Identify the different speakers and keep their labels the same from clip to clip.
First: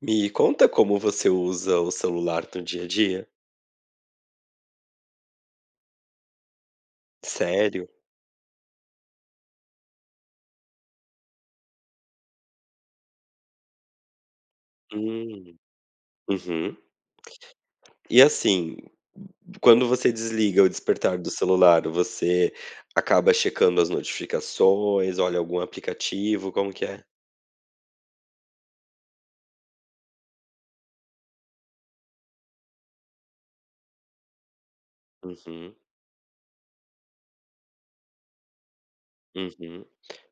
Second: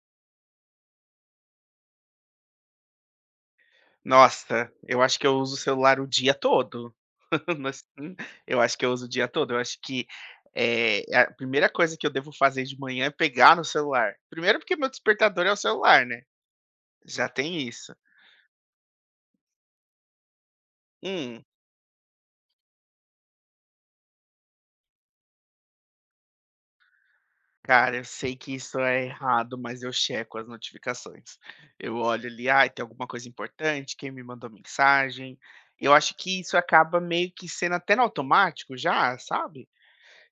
Speaker 1: Me conta como você usa o celular no dia a dia?
Speaker 2: Nossa, eu acho que eu uso o celular o dia todo. Mas,
Speaker 1: Sério?
Speaker 2: hum, eu acho que eu uso o dia todo. Eu acho que é a primeira coisa que eu devo fazer de manhã é pegar no celular. Primeiro porque meu despertador é o
Speaker 1: Hum.
Speaker 2: celular, né,
Speaker 1: Uhum.
Speaker 2: já tem isso.
Speaker 1: E assim, quando você desliga o despertar do
Speaker 2: Hum,
Speaker 1: celular, você acaba checando as notificações, olha algum aplicativo, como que é?
Speaker 2: Cara, eu sei que isso é errado, mas eu checo as notificações. Eu olho ali, "Ai, tem alguma coisa importante? Quem me mandou mensagem?".
Speaker 1: Uhum,
Speaker 2: Eu acho que isso acaba meio que sendo até no automático já, sabe?
Speaker 1: uhum.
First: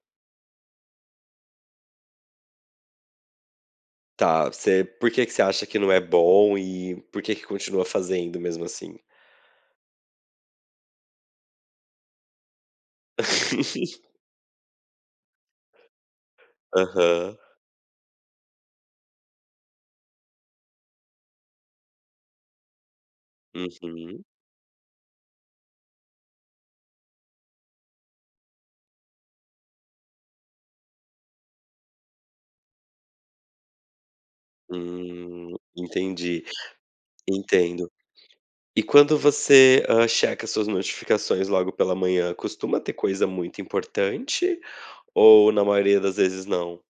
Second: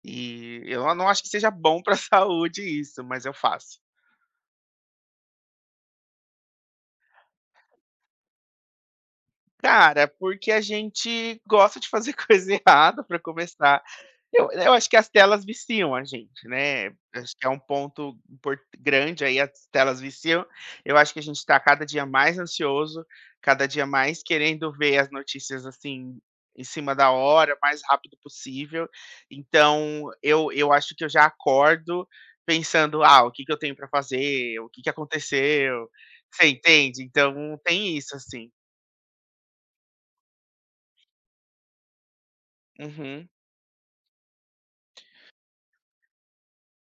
Speaker 2: E eu não acho que seja bom para a saúde isso, mas eu faço.
Speaker 1: Tá, você por que que você acha que não é bom e por que que continua fazendo mesmo assim?
Speaker 2: Cara, é porque a gente gosta de fazer coisa errada para começar. Eu acho que as telas viciam a gente, né, acho
Speaker 1: Aham.
Speaker 2: que é um ponto impor grande aí, as telas viciam. Eu acho que a gente está cada dia mais ansioso, cada dia mais
Speaker 1: Uhum.
Speaker 2: querendo ver as notícias, assim, em cima da hora, mais rápido possível. Então eu acho que eu já acordo pensando: "Ah, o que que eu tenho para fazer? O que que aconteceu?"
Speaker 1: Entendi,
Speaker 2: Você entende? Então
Speaker 1: entendo.
Speaker 2: tem isso, assim.
Speaker 1: E quando você, checa suas notificações logo pela manhã, costuma ter coisa
Speaker 2: Uhum.
Speaker 1: muito importante ou na maioria das vezes não?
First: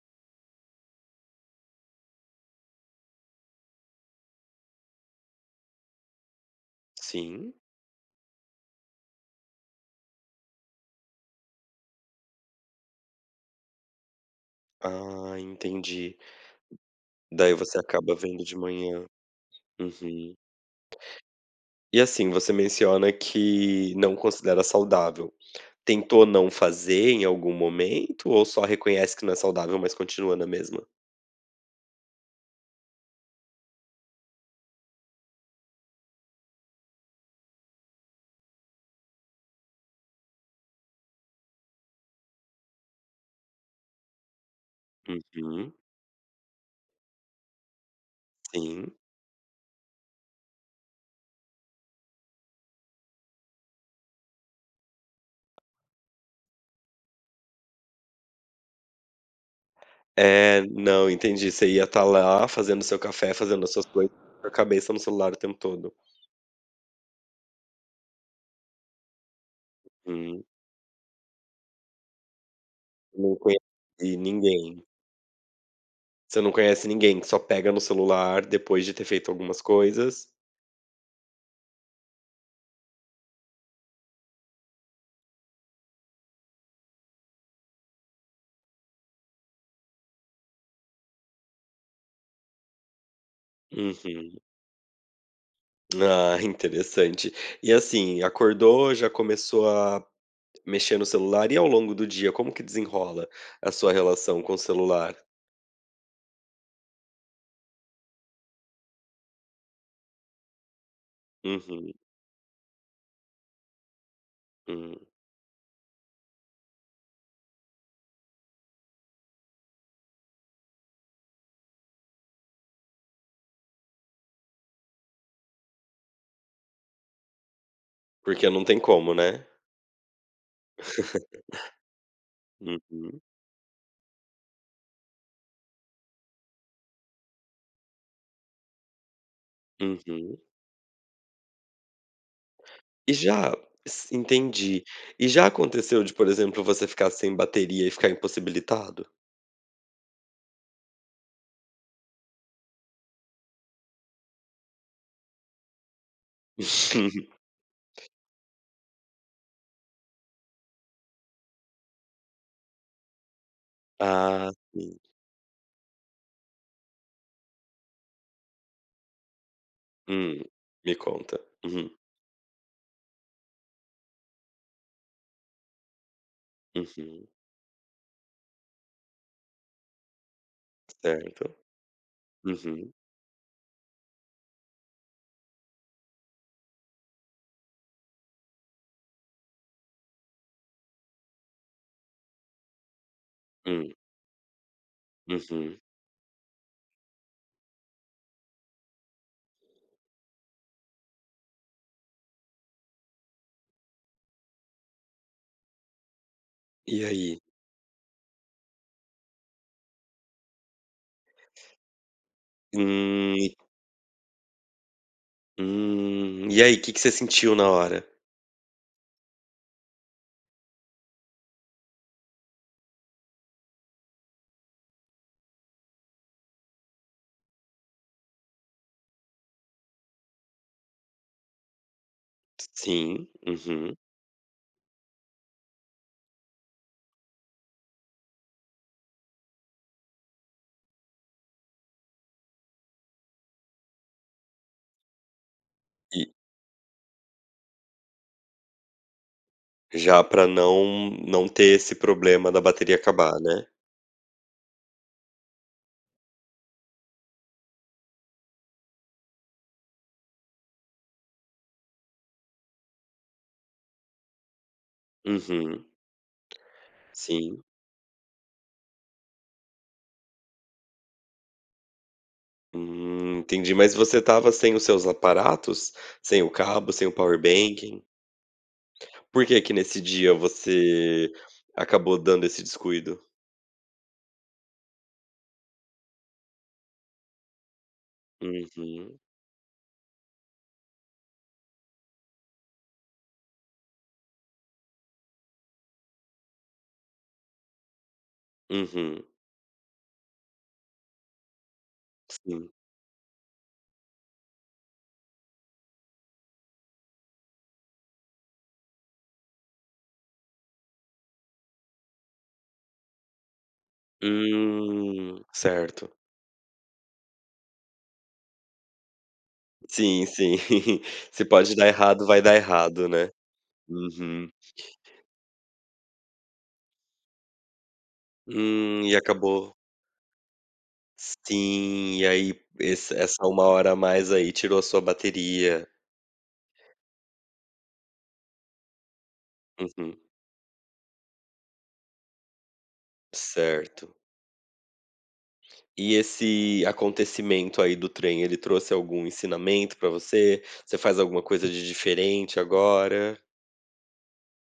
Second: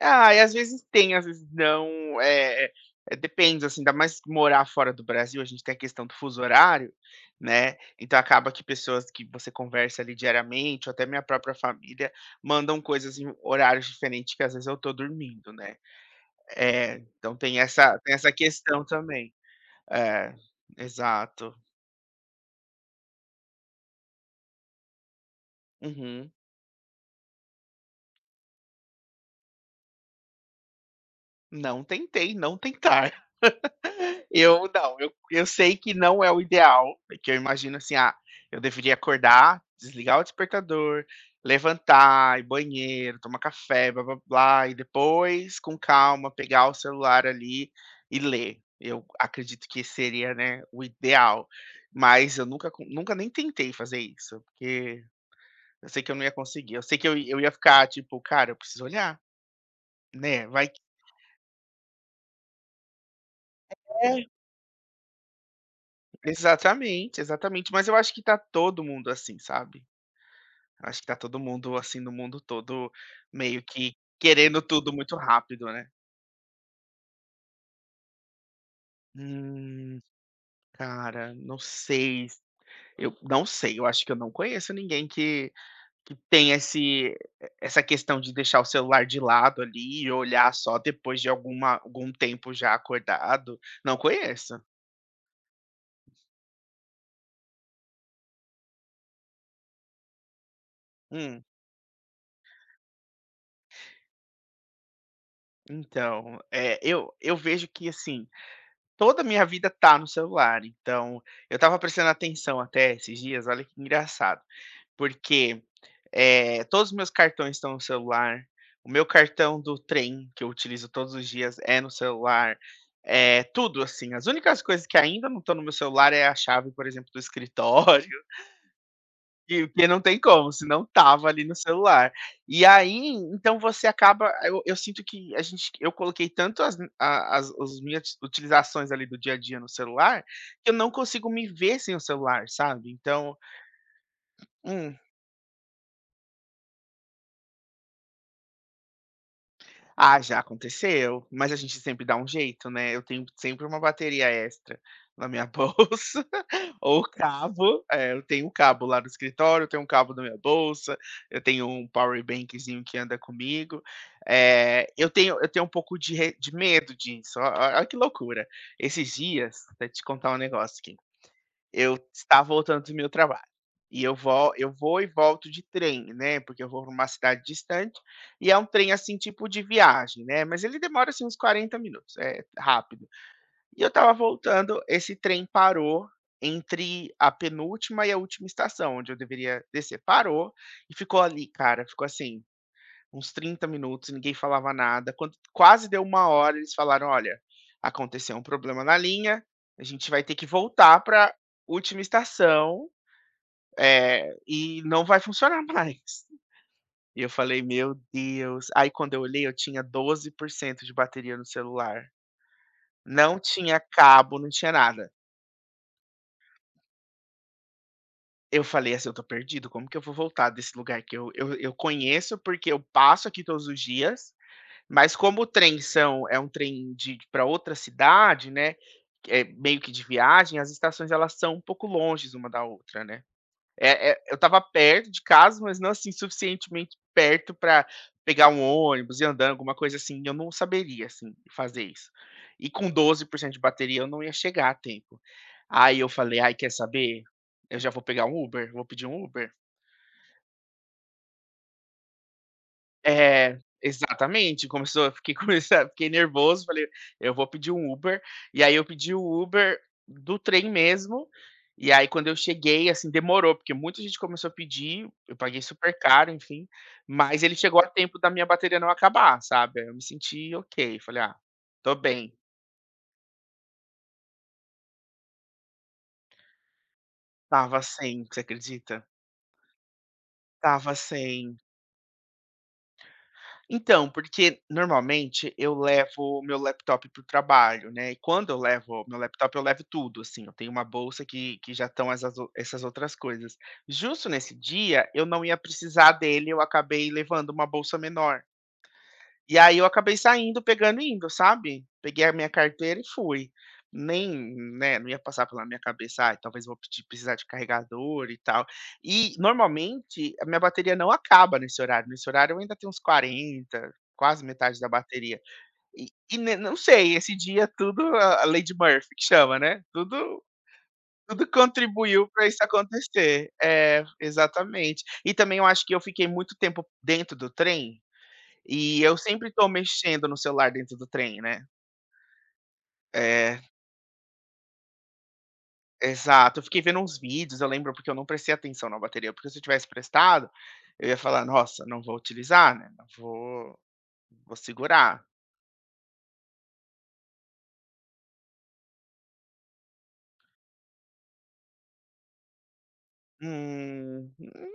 Speaker 2: Ah, e às vezes tem, às vezes não. É, depende, assim, ainda mais morar fora do Brasil, a gente tem a questão do fuso horário,
Speaker 1: Sim?
Speaker 2: né, então acaba que pessoas que você conversa ali diariamente, ou até minha própria família, mandam coisas em horários diferentes que às vezes eu estou
Speaker 1: Ah,
Speaker 2: dormindo, né.
Speaker 1: entendi.
Speaker 2: É, então
Speaker 1: Daí
Speaker 2: tem
Speaker 1: você
Speaker 2: essa tem
Speaker 1: acaba
Speaker 2: essa
Speaker 1: vendo de
Speaker 2: questão
Speaker 1: manhã.
Speaker 2: também. É,
Speaker 1: Uhum.
Speaker 2: exato.
Speaker 1: E assim, você menciona que não considera saudável. Tentou
Speaker 2: Uhum.
Speaker 1: não fazer em algum momento ou só reconhece que não é saudável, mas continua na mesma?
Speaker 2: Não tentei não tentar. Eu não, eu sei que não é o ideal, que eu imagino assim: "Ah, eu deveria acordar, desligar o despertador, levantar, ir banheiro, tomar café, blá-blá-blá, e depois,
Speaker 1: Uhum,
Speaker 2: com calma, pegar o celular ali e ler".
Speaker 1: sim.
Speaker 2: Eu acredito que seria, né, o ideal, mas eu nunca nem tentei fazer isso, porque eu sei que eu não ia conseguir. Eu sei que eu ia ficar tipo: "Cara, eu preciso olhar, né,
Speaker 1: É,
Speaker 2: vai que".
Speaker 1: não, entendi. Você ia estar lá fazendo seu café, fazendo as suas coisas,
Speaker 2: É.
Speaker 1: com a cabeça no celular o tempo todo.
Speaker 2: Exatamente, exatamente, mas eu acho que tá todo mundo assim, sabe?
Speaker 1: Sim,
Speaker 2: Acho que tá todo mundo, assim, no mundo todo
Speaker 1: não
Speaker 2: meio que
Speaker 1: conheci
Speaker 2: querendo
Speaker 1: ninguém.
Speaker 2: tudo muito rápido, né.
Speaker 1: Você não conhece ninguém, só pega no celular depois de ter feito algumas
Speaker 2: Hum,
Speaker 1: coisas.
Speaker 2: Cara, não sei. Eu não sei, eu acho que eu não conheço ninguém que tem esse essa questão de deixar o celular de lado ali e olhar só depois de algum tempo já acordado. Não
Speaker 1: Uhum.
Speaker 2: conheço.
Speaker 1: Ah, interessante. E assim, acordou, já começou a mexer no
Speaker 2: Hum,
Speaker 1: celular e ao longo do dia, como que desenrola a sua relação com o celular?
Speaker 2: então, eu vejo que, assim, toda a minha vida tá no celular, então eu tava
Speaker 1: Uhum,
Speaker 2: prestando atenção até esses dias, olha que engraçado.
Speaker 1: hum.
Speaker 2: Porque Eh, todos os meus cartões estão no celular. O meu cartão do trem, que eu utilizo todos os dias, é no celular. É tudo, assim. As únicas coisas que ainda não estão no meu celular é a chave, por exemplo, do escritório,
Speaker 1: Porque não tem como, né?
Speaker 2: e porque não tem como, se não tava ali no celular. E aí,
Speaker 1: Uhum,
Speaker 2: então você acaba eu sinto que a gente eu coloquei tanto as a as os minhas utilizações ali do dia a dia no celular,
Speaker 1: uhum.
Speaker 2: que eu não consigo me ver sem o celular, sabe.
Speaker 1: E
Speaker 2: Então
Speaker 1: já entendi.
Speaker 2: hum.
Speaker 1: E já aconteceu de, por exemplo, você ficar sem bateria e ficar impossibilitado?
Speaker 2: Ah, já aconteceu, mas a gente sempre dá um jeito, né. Eu tenho sempre uma bateria extra na minha bolsa ou cabo, eu tenho um cabo lá do escritório, eu tenho um cabo na minha bolsa, eu tenho um power bankzinho que anda comigo.
Speaker 1: Ah, sim.
Speaker 2: Eu tenho um pouco de re de medo disso. Olha que loucura. Esses dias, vou te contar um
Speaker 1: Hum,
Speaker 2: negócio aqui.
Speaker 1: me conta. Uhum,
Speaker 2: Eu estava voltando do meu trabalho. E eu vou e volto de trem, né, porque eu vou para uma
Speaker 1: uhum,
Speaker 2: cidade distante, e é um trem, assim, tipo de viagem, né, mas ele demora, assim, uns
Speaker 1: certo.
Speaker 2: 40 minutos, é
Speaker 1: Uhum,
Speaker 2: rápido. E eu estava voltando, esse trem parou entre a penúltima e a última estação, onde eu deveria descer. Parou e ficou ali, cara, ficou assim uns trinta
Speaker 1: hum,
Speaker 2: minutos, ninguém falava nada. Quando
Speaker 1: uhum.
Speaker 2: quase deu uma hora, eles falaram: "Olha, aconteceu um problema na linha, a gente vai ter que voltar para última estação, é e não vai funcionar mais".
Speaker 1: E
Speaker 2: E eu
Speaker 1: aí?
Speaker 2: falei: "Meu Deus". Aí quando eu olhei, eu tinha 12% de bateria no celular.
Speaker 1: Hum,
Speaker 2: Não
Speaker 1: e
Speaker 2: tinha cabo, não tinha nada.
Speaker 1: e aí, o que que você sentiu na hora?
Speaker 2: Eu falei assim: "Eu tô perdido, como que eu vou voltar desse lugar que eu conheço, porque eu passo aqui todos os dias. Mas como o trem são é um trem de para outra cidade, né, é meio que de viagem, as estações elas são um pouco longes uma da outra, né.
Speaker 1: Sim, uhum.
Speaker 2: É, eu estava perto de casa, mas não, assim, suficientemente perto para pegar um ônibus, e andando, alguma coisa assim, eu não saberia, assim, fazer isso. E com 12% de bateria eu não ia chegar a tempo. Aí eu
Speaker 1: E
Speaker 2: falei: "Ai, quer saber? Eu já vou pegar um Uber, vou pedir um Uber".
Speaker 1: já pra não ter esse problema da bateria acabar,
Speaker 2: É,
Speaker 1: né?
Speaker 2: exatamente, começou eu fiquei com fiquei nervoso, falei: "Eu vou pedir um Uber", e aí eu pedi o Uber do trem mesmo, e aí quando eu cheguei, assim, demorou, porque muita gente começou a pedir, eu paguei
Speaker 1: Uhum,
Speaker 2: super caro, enfim, mas ele
Speaker 1: sim.
Speaker 2: chegou a tempo da minha bateria não acabar, sabe, aí eu me senti ok, falei: "Ah, tô bem".
Speaker 1: Entendi, mas você tava sem os seus aparatos? Sem o cabo, sem o power
Speaker 2: Tava
Speaker 1: banking?
Speaker 2: sem, você acredita?
Speaker 1: Por que que nesse dia
Speaker 2: Tava
Speaker 1: você
Speaker 2: sem.
Speaker 1: acabou dando esse descuido?
Speaker 2: Então, porque normalmente eu levo o meu laptop para o trabalho, né, e quando eu levo o meu
Speaker 1: Uhum,
Speaker 2: laptop, eu levo tudo, assim, eu tenho uma bolsa que já estão essas ou essas outras coisas. Justo nesse dia, eu não ia precisar dele, eu acabei levando uma bolsa menor.
Speaker 1: uhum,
Speaker 2: E aí eu acabei saindo, pegando e indo, sabe. Peguei a minha
Speaker 1: sim.
Speaker 2: carteira e fui. Nem, né, não ia passar pela minha cabeça: "Ai, talvez vou pedir precisar de carregador e tal". E, normalmente, a minha bateria não acaba nesse horário. Nesse horário eu ainda tenho uns 40, quase metade da bateria. E
Speaker 1: Certo.
Speaker 2: e ne não sei, esse dia tudo a lei Murphy que chama, né,
Speaker 1: Sim,
Speaker 2: tudo
Speaker 1: sim. Se pode dar errado,
Speaker 2: contribuiu
Speaker 1: vai
Speaker 2: para
Speaker 1: dar
Speaker 2: isso
Speaker 1: errado, né.
Speaker 2: acontecer. É,
Speaker 1: Uhum.
Speaker 2: exatamente. E também eu acho que eu fiquei muito tempo dentro do trem e
Speaker 1: E
Speaker 2: eu sempre tô
Speaker 1: acabou
Speaker 2: mexendo no celular dentro do trem, né.
Speaker 1: sim, e aí esse essa
Speaker 2: É,
Speaker 1: uma hora a mais aí tirou a sua bateria.
Speaker 2: exato. Eu fiquei vendo uns vídeos, eu lembro, porque eu não prestei atenção na bateria, porque se eu tivesse
Speaker 1: Uhum,
Speaker 2: prestado, eu ia falar: "Nossa, não vou utilizar, né, não vou
Speaker 1: certo.
Speaker 2: vou segurar".
Speaker 1: E esse acontecimento aí do trem, ele trouxe algum ensinamento pra você? Você faz alguma coisa de diferente agora?
Speaker 2: Hum,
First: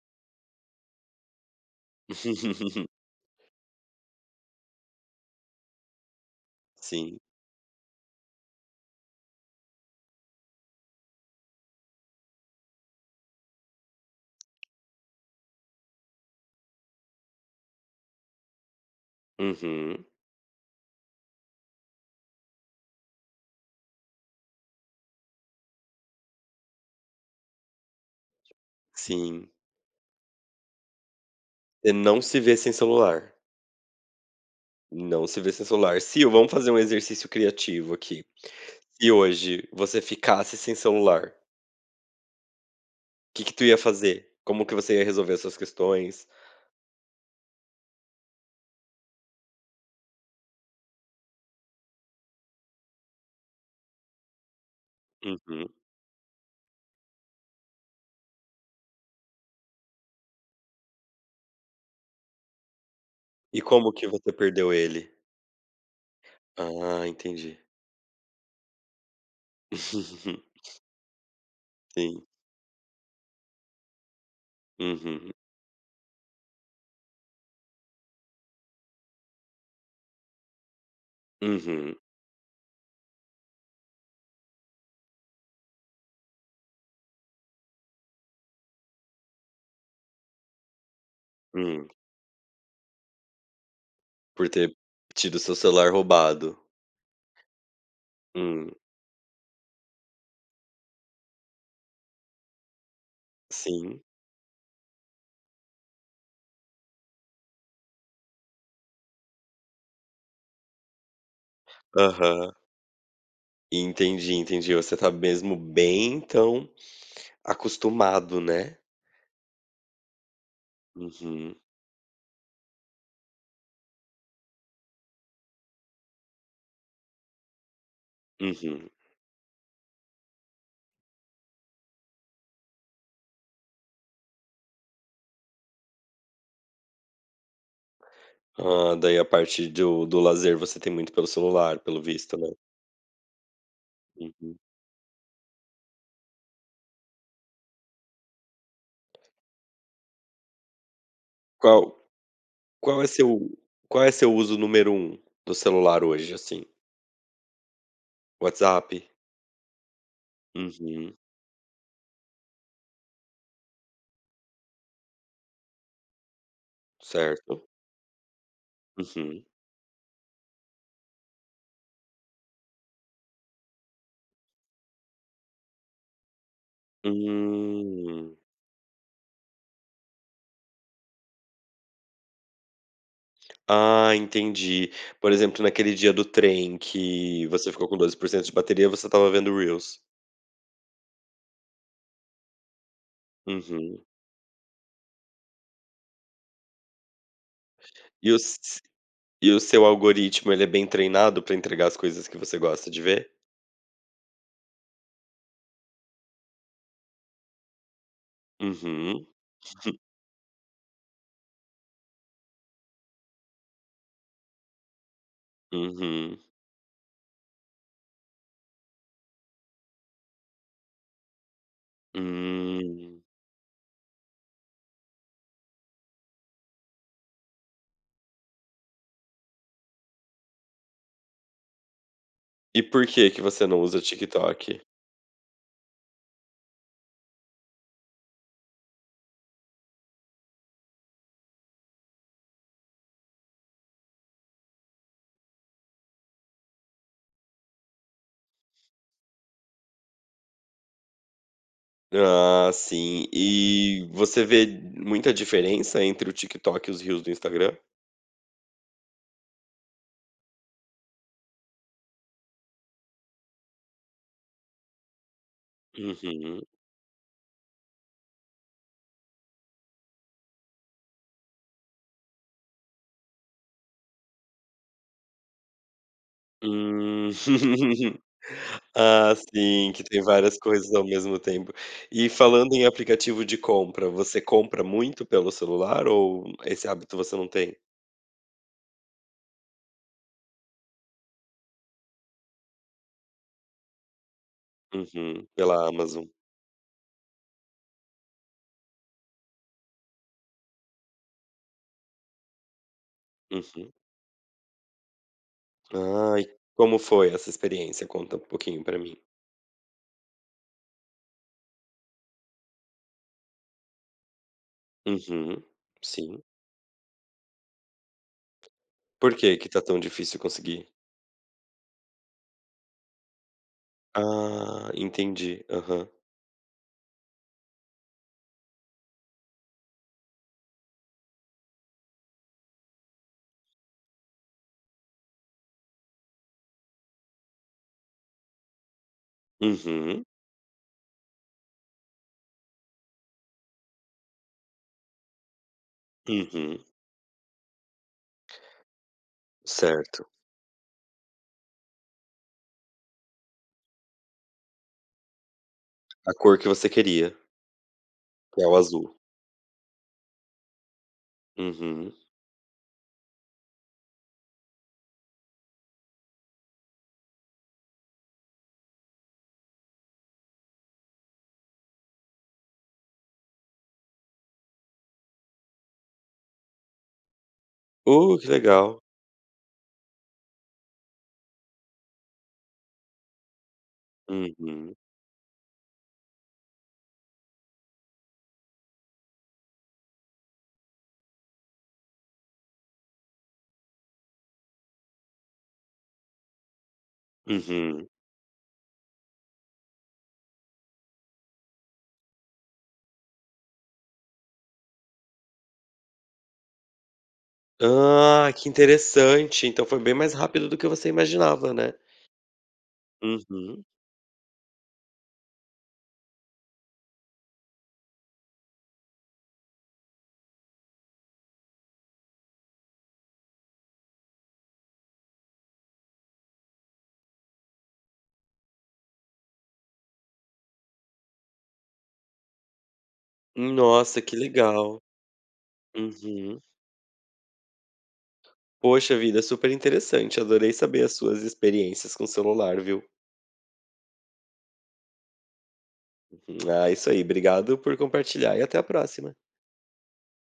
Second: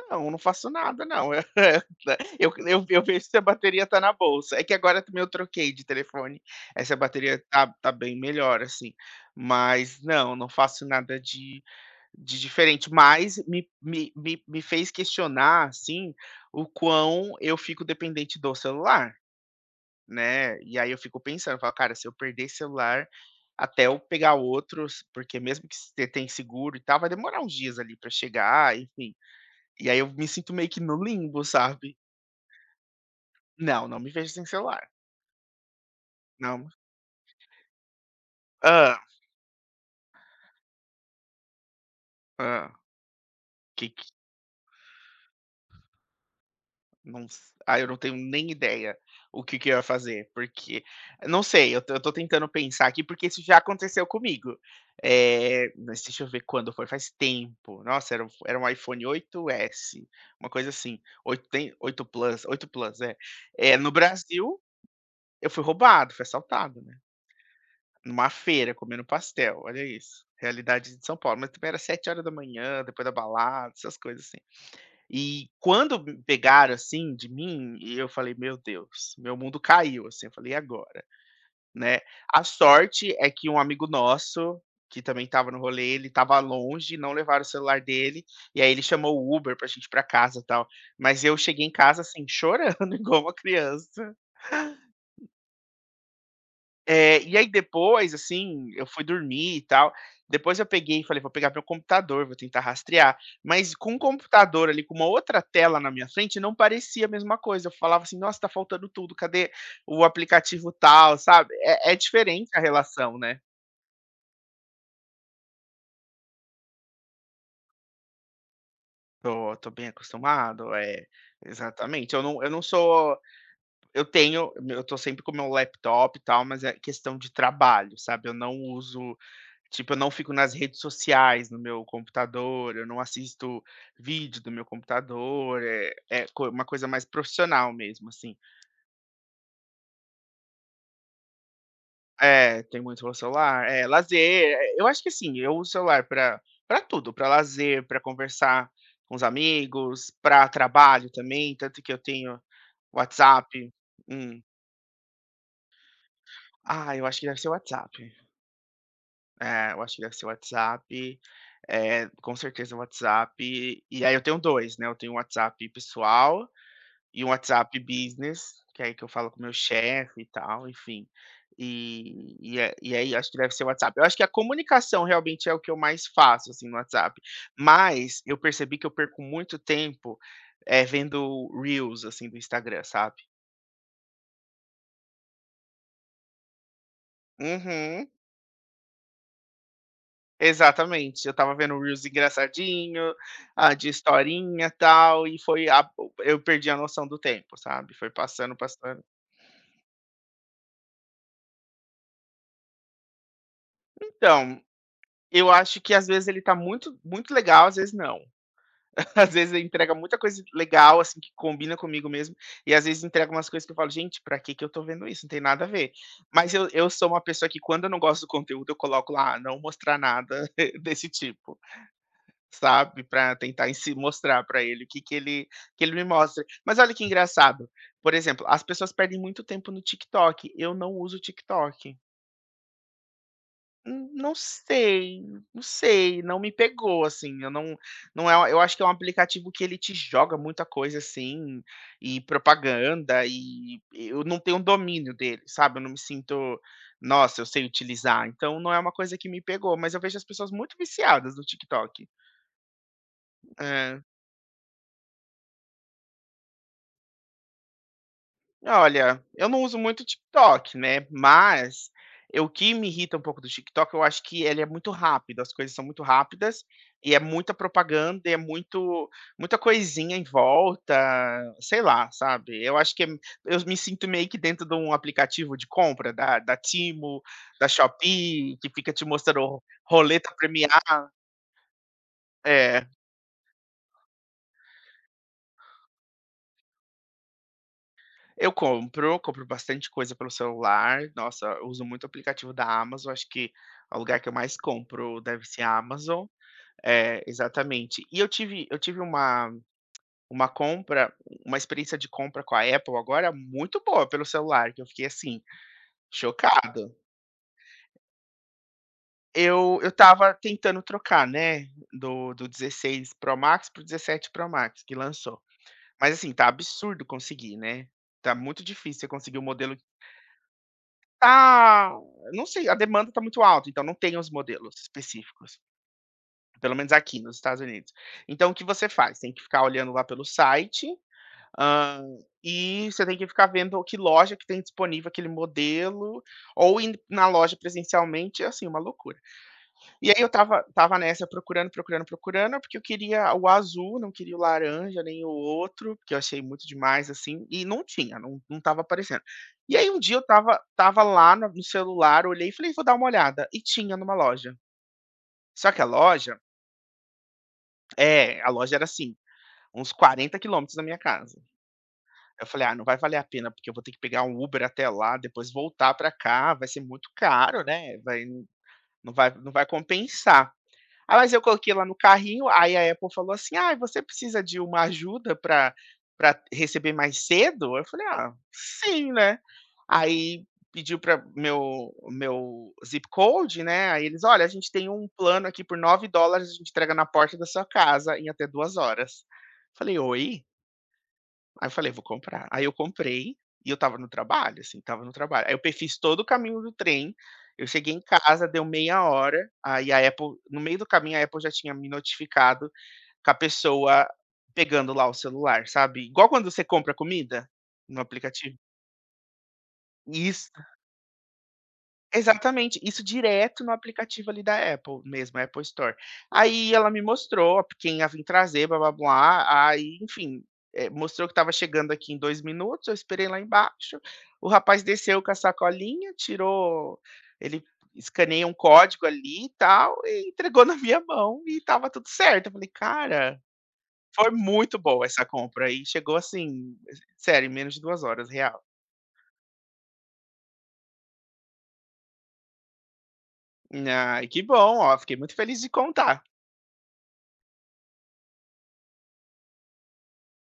Speaker 2: não, não faço nada não. Eu eu eu vejo se a bateria tá na bolsa. É que agora também eu troquei de telefone, essa
Speaker 1: Sim.
Speaker 2: bateria tá bem melhor, assim. Mas não, não faço nada de diferente, mas me fez questionar, assim, o quão eu fico dependente do celular,
Speaker 1: Uhum,
Speaker 2: né. E aí eu fico pensando, falo: "Cara, se eu perder esse celular até eu pegar outros", porque mesmo que você tem seguro e tal, vai demorar uns dias ali pra chegar, enfim.
Speaker 1: sim.
Speaker 2: E aí eu me sinto meio que no limbo,
Speaker 1: Você
Speaker 2: sabe.
Speaker 1: não se vê sem celular?
Speaker 2: Não, não me vejo sem celular.
Speaker 1: Não se vê sem celular. Sil, vamos
Speaker 2: Não
Speaker 1: fazer um exercício criativo aqui.
Speaker 2: Ah,
Speaker 1: Se hoje você ficasse sem celular, o
Speaker 2: ah,
Speaker 1: que que tu ia
Speaker 2: Que
Speaker 1: fazer? Como que você ia resolver as suas questões?
Speaker 2: Não s ah, Eu não tenho nem ideia o que que eu ia fazer, porque não sei, eu tô tentando pensar aqui, porque isso já aconteceu comigo.
Speaker 1: Uhum.
Speaker 2: Mas deixa eu ver quando foi, faz tempo. Nossa, era um iPhone 8S, uma coisa assim, 8 tem 8 plus 8 plus, é.
Speaker 1: E
Speaker 2: É no
Speaker 1: como que você
Speaker 2: Brasil,
Speaker 1: perdeu ele?
Speaker 2: eu fui roubado, fui assaltado, né,
Speaker 1: Ah, entendi.
Speaker 2: numa feira, comendo pastel, olha isso, realidade de São Paulo, mas também era 7 horas
Speaker 1: Sim.
Speaker 2: da manhã, depois da balada, essas coisas assim.
Speaker 1: Uhum.
Speaker 2: E quando me pegaram, assim, de mim, e eu falei: "Meu Deus, meu mundo caiu", assim, eu falei: "E agora?",
Speaker 1: Uhum.
Speaker 2: né. A sorte é que um amigo nosso, que também estava no rolê, ele estava longe, não levaram o celular dele, e aí ele chamou o Uber pra gente ir pra casa, e tal. Mas eu cheguei em
Speaker 1: Hum.
Speaker 2: casa, assim, chorando igual uma criança.
Speaker 1: Por ter tido seu celular roubado.
Speaker 2: É, e aí depois, assim,
Speaker 1: Hum.
Speaker 2: eu fui dormir e tal. Depois eu peguei e falei: "Vou pegar meu computador, vou tentar rastrear". Mas com o
Speaker 1: Sim.
Speaker 2: computador ali, com uma outra tela na minha frente, não parecia a mesma coisa. Eu falava assim: "Nossa, tá faltando tudo. Cadê o aplicativo tal?", sabe. É diferente
Speaker 1: Aham.
Speaker 2: a relação, né.
Speaker 1: Entendi, entendi. Você tá mesmo bem então acostumado, né.
Speaker 2: Tô bem acostumado. É,
Speaker 1: Uhum.
Speaker 2: exatamente. Eu não sou eu tenho, eu tô sempre com o meu laptop e tal, mas é questão de trabalho, sabe? Eu não
Speaker 1: Uhum.
Speaker 2: uso, tipo, eu não fico nas redes sociais no meu computador, eu não assisto vídeo do meu computador, é uma coisa mais profissional mesmo, assim.
Speaker 1: Ah, daí a parte do lazer você tem muito pelo celular, pelo visto, né.
Speaker 2: É, tem muito o celular, é lazer.
Speaker 1: Uhum.
Speaker 2: É, eu acho que assim, eu uso o celular para tudo, para lazer, para conversar com os amigos, para trabalho também, tanto que eu
Speaker 1: Qual
Speaker 2: tenho
Speaker 1: qual é seu
Speaker 2: WhatsApp.
Speaker 1: qual é seu
Speaker 2: Hum.
Speaker 1: uso número um do celular hoje, assim?
Speaker 2: Ah, eu acho que deve ser o WhatsApp.
Speaker 1: WhatsApp?
Speaker 2: É, eu acho que deve ser o
Speaker 1: Uhum.
Speaker 2: WhatsApp, com certeza o WhatsApp, e aí eu tenho 2, né, eu tenho um WhatsApp pessoal e um
Speaker 1: Certo.
Speaker 2: WhatsApp business, que é aí que eu falo com o
Speaker 1: Uhum.
Speaker 2: meu chefe e tal, enfim. E aí acho que deve ser o WhatsApp. Eu acho que a comunicação realmente é o que eu mais faço, assim, no WhatsApp, mas
Speaker 1: Hum.
Speaker 2: eu percebi que eu perco muito tempo, vendo reels, assim, do Instagram, sabe.
Speaker 1: Ah, entendi. Por exemplo, naquele dia do trem que você ficou com
Speaker 2: Uhum.
Speaker 1: 12% de bateria, você estava vendo reels.
Speaker 2: Exatamente, eu estava vendo o reels engraçadinho, de
Speaker 1: Uhum.
Speaker 2: historinha, tal, e foi a eu perdi a noção do tempo, sabe, foi
Speaker 1: E o
Speaker 2: passando,
Speaker 1: s
Speaker 2: passando.
Speaker 1: e o seu algoritmo, ele é bem treinado para entregar as coisas que você gosta de ver?
Speaker 2: Então, eu acho que às vezes ele tá muito muito legal, às vezes não.
Speaker 1: Uhum.
Speaker 2: Às vezes ele entrega muita coisa legal, assim, que combina comigo mesmo, e às vezes entrega umas coisas que eu falo: "Gente, pra que que eu tô vendo isso? Não tem nada a ver".
Speaker 1: Uhum.
Speaker 2: Mas eu sou uma pessoa que quando eu não gosto do conteúdo eu coloco lá: "Ah, "Não mostrar nada desse tipo". Sabe,
Speaker 1: Hum.
Speaker 2: para tentar ensi mostrar para ele o que que ele me mostra. Mas olha que engraçado, por exemplo, as pessoas perdem muito tempo no TikTok, eu não uso TikTok.
Speaker 1: E por que que você não usa
Speaker 2: Não
Speaker 1: TikTok?
Speaker 2: sei, não sei, não me pegou, assim, eu não eu acho que é um aplicativo que ele te joga muita coisa, assim, e propaganda, e eu não tenho domínio dele, sabe, eu não me sinto: "Nossa, eu sei utilizar", então não é uma coisa que me pegou, mas eu vejo as pessoas muito viciadas no TikTok.
Speaker 1: Ah, sim.
Speaker 2: É.
Speaker 1: E você vê muita diferença entre o TikTok e os Reels do Instagram?
Speaker 2: Olha, eu não uso muito o TikTok, né, mas eu o que me irrita um pouco do TikTok, eu acho que ele é muito rápido, as coisas são muito
Speaker 1: Uhum.
Speaker 2: rápidas e é muita propaganda, e é muito muita coisinha em volta, sei lá, sabe. Eu me sinto meio que dentro de um aplicativo de compra da Temu,
Speaker 1: Hum.
Speaker 2: da Shopee, que fica te
Speaker 1: Ah,
Speaker 2: mostrando
Speaker 1: sim, que tem
Speaker 2: roleta
Speaker 1: várias coisas
Speaker 2: premiada.
Speaker 1: ao mesmo tempo. E falando
Speaker 2: É.
Speaker 1: em aplicativo de compra, você compra muito pelo celular ou esse hábito você não tem?
Speaker 2: Eu compro, compro bastante coisa pelo celular. Nossa, eu uso muito o aplicativo da Amazon, acho que é o lugar que eu mais compro deve
Speaker 1: Uhum.
Speaker 2: ser a
Speaker 1: Pela
Speaker 2: Amazon.
Speaker 1: Amazon.
Speaker 2: É, exatamente. E eu tive uma compra, uma experiência de compra com a Apple agora muito
Speaker 1: Uhum.
Speaker 2: boa pelo celular, que eu fiquei, assim,
Speaker 1: Ah, e
Speaker 2: chocado.
Speaker 1: como foi essa experiência? Conta um pouquinho pra mim.
Speaker 2: Eu estava tentando trocar, né, do 16 Pro Max para o 17 Pro Max que lançou.
Speaker 1: Uhum.
Speaker 2: Mas, assim,
Speaker 1: Sim.
Speaker 2: tá absurdo conseguir, né. Tá muito difícil você
Speaker 1: Por
Speaker 2: conseguir o
Speaker 1: que que
Speaker 2: modelo.
Speaker 1: tá tão difícil conseguir?
Speaker 2: Tá, não sei, a demanda está muito alta, então não tem os modelos
Speaker 1: Ah,
Speaker 2: específicos,
Speaker 1: entendi. Aham.
Speaker 2: pelo menos aqui nos Estados Unidos. Então o que você faz? Tem que ficar olhando lá pelo site, hã, e você tem que ficar vendo que loja que tem disponível aquele modelo, ou ir na loja presencialmente, é assim, uma loucura. E aí
Speaker 1: Uhum,
Speaker 2: eu tava nessa procurando, procurando, procurando, porque eu queria o azul, não queria o laranja, nem o outro, que eu achei muito
Speaker 1: uhum.
Speaker 2: demais, assim, e não tinha, não estava aparecendo. E aí um dia eu
Speaker 1: Certo.
Speaker 2: tava lá na no celular, olhei e falei: "Vou dar uma olhada", e tinha numa loja. Só que a
Speaker 1: A
Speaker 2: loja
Speaker 1: cor que você queria,
Speaker 2: é, a
Speaker 1: que é
Speaker 2: loja
Speaker 1: o
Speaker 2: era, assim,
Speaker 1: azul.
Speaker 2: uns 40 quilômetros da minha casa.
Speaker 1: Uhum.
Speaker 2: Eu falei: "Ah, não vai valer a pena, porque eu vou ter que pegar um Uber até lá, depois voltar pra cá, vai ser muito caro, né, vai não vai compensar". Ah, mas eu coloquei lá no carrinho, aí a Apple falou assim: "Ah, você precisa de uma ajuda para para receber mais cedo?" Eu falei: "Ah,
Speaker 1: Que legal.
Speaker 2: sim, né". Aí pediu para meu zip code, né, aí eles: "Olha, a gente tem
Speaker 1: Uhum,
Speaker 2: um plano aqui por 9 dólares, a gente entrega na porta da sua casa em até 2 horas". Falei: "Oi?" Aí eu falei: "Vou comprar". Aí eu comprei e eu estava no trabalho, assim, estava no trabalho. Aí eu pe fiz todo o caminho do trem, eu cheguei em
Speaker 1: uhum.
Speaker 2: casa, deu meia hora, aí a Apple no meio do caminho, a Apple já tinha me notificado com a pessoa pegando lá o celular, sabe, igual quando você compra comida no
Speaker 1: Ah,
Speaker 2: aplicativo.
Speaker 1: que interessante. Então foi bem mais
Speaker 2: Isso.
Speaker 1: rápido do que você imaginava, né?
Speaker 2: Exatamente, isso direto no
Speaker 1: Uhum.
Speaker 2: aplicativo ali da Apple mesmo, a Apple Store. Aí ela me mostrou quem ia vim trazer blá-blá-blá, aí enfim, mostrou que estava chegando aqui em 2 minutos, eu esperei lá embaixo, o rapaz desceu com a sacolinha, tirou, ele escaneia um código ali e tal, e entregou na minha mão e estava tudo certo. Eu falei: "Cara,
Speaker 1: Nossa,
Speaker 2: foi
Speaker 1: que
Speaker 2: muito
Speaker 1: legal.
Speaker 2: boa essa compra", e chegou
Speaker 1: Uhum.
Speaker 2: assim, sério, em menos de 2 horas, real.
Speaker 1: Poxa vida, super interessante. Adorei saber as suas experiências com o celular, viu?
Speaker 2: Ai, que bom, ó, fiquei muito feliz de contar.
Speaker 1: Uhum. Ah, isso aí. Obrigado por compartilhar e até a próxima.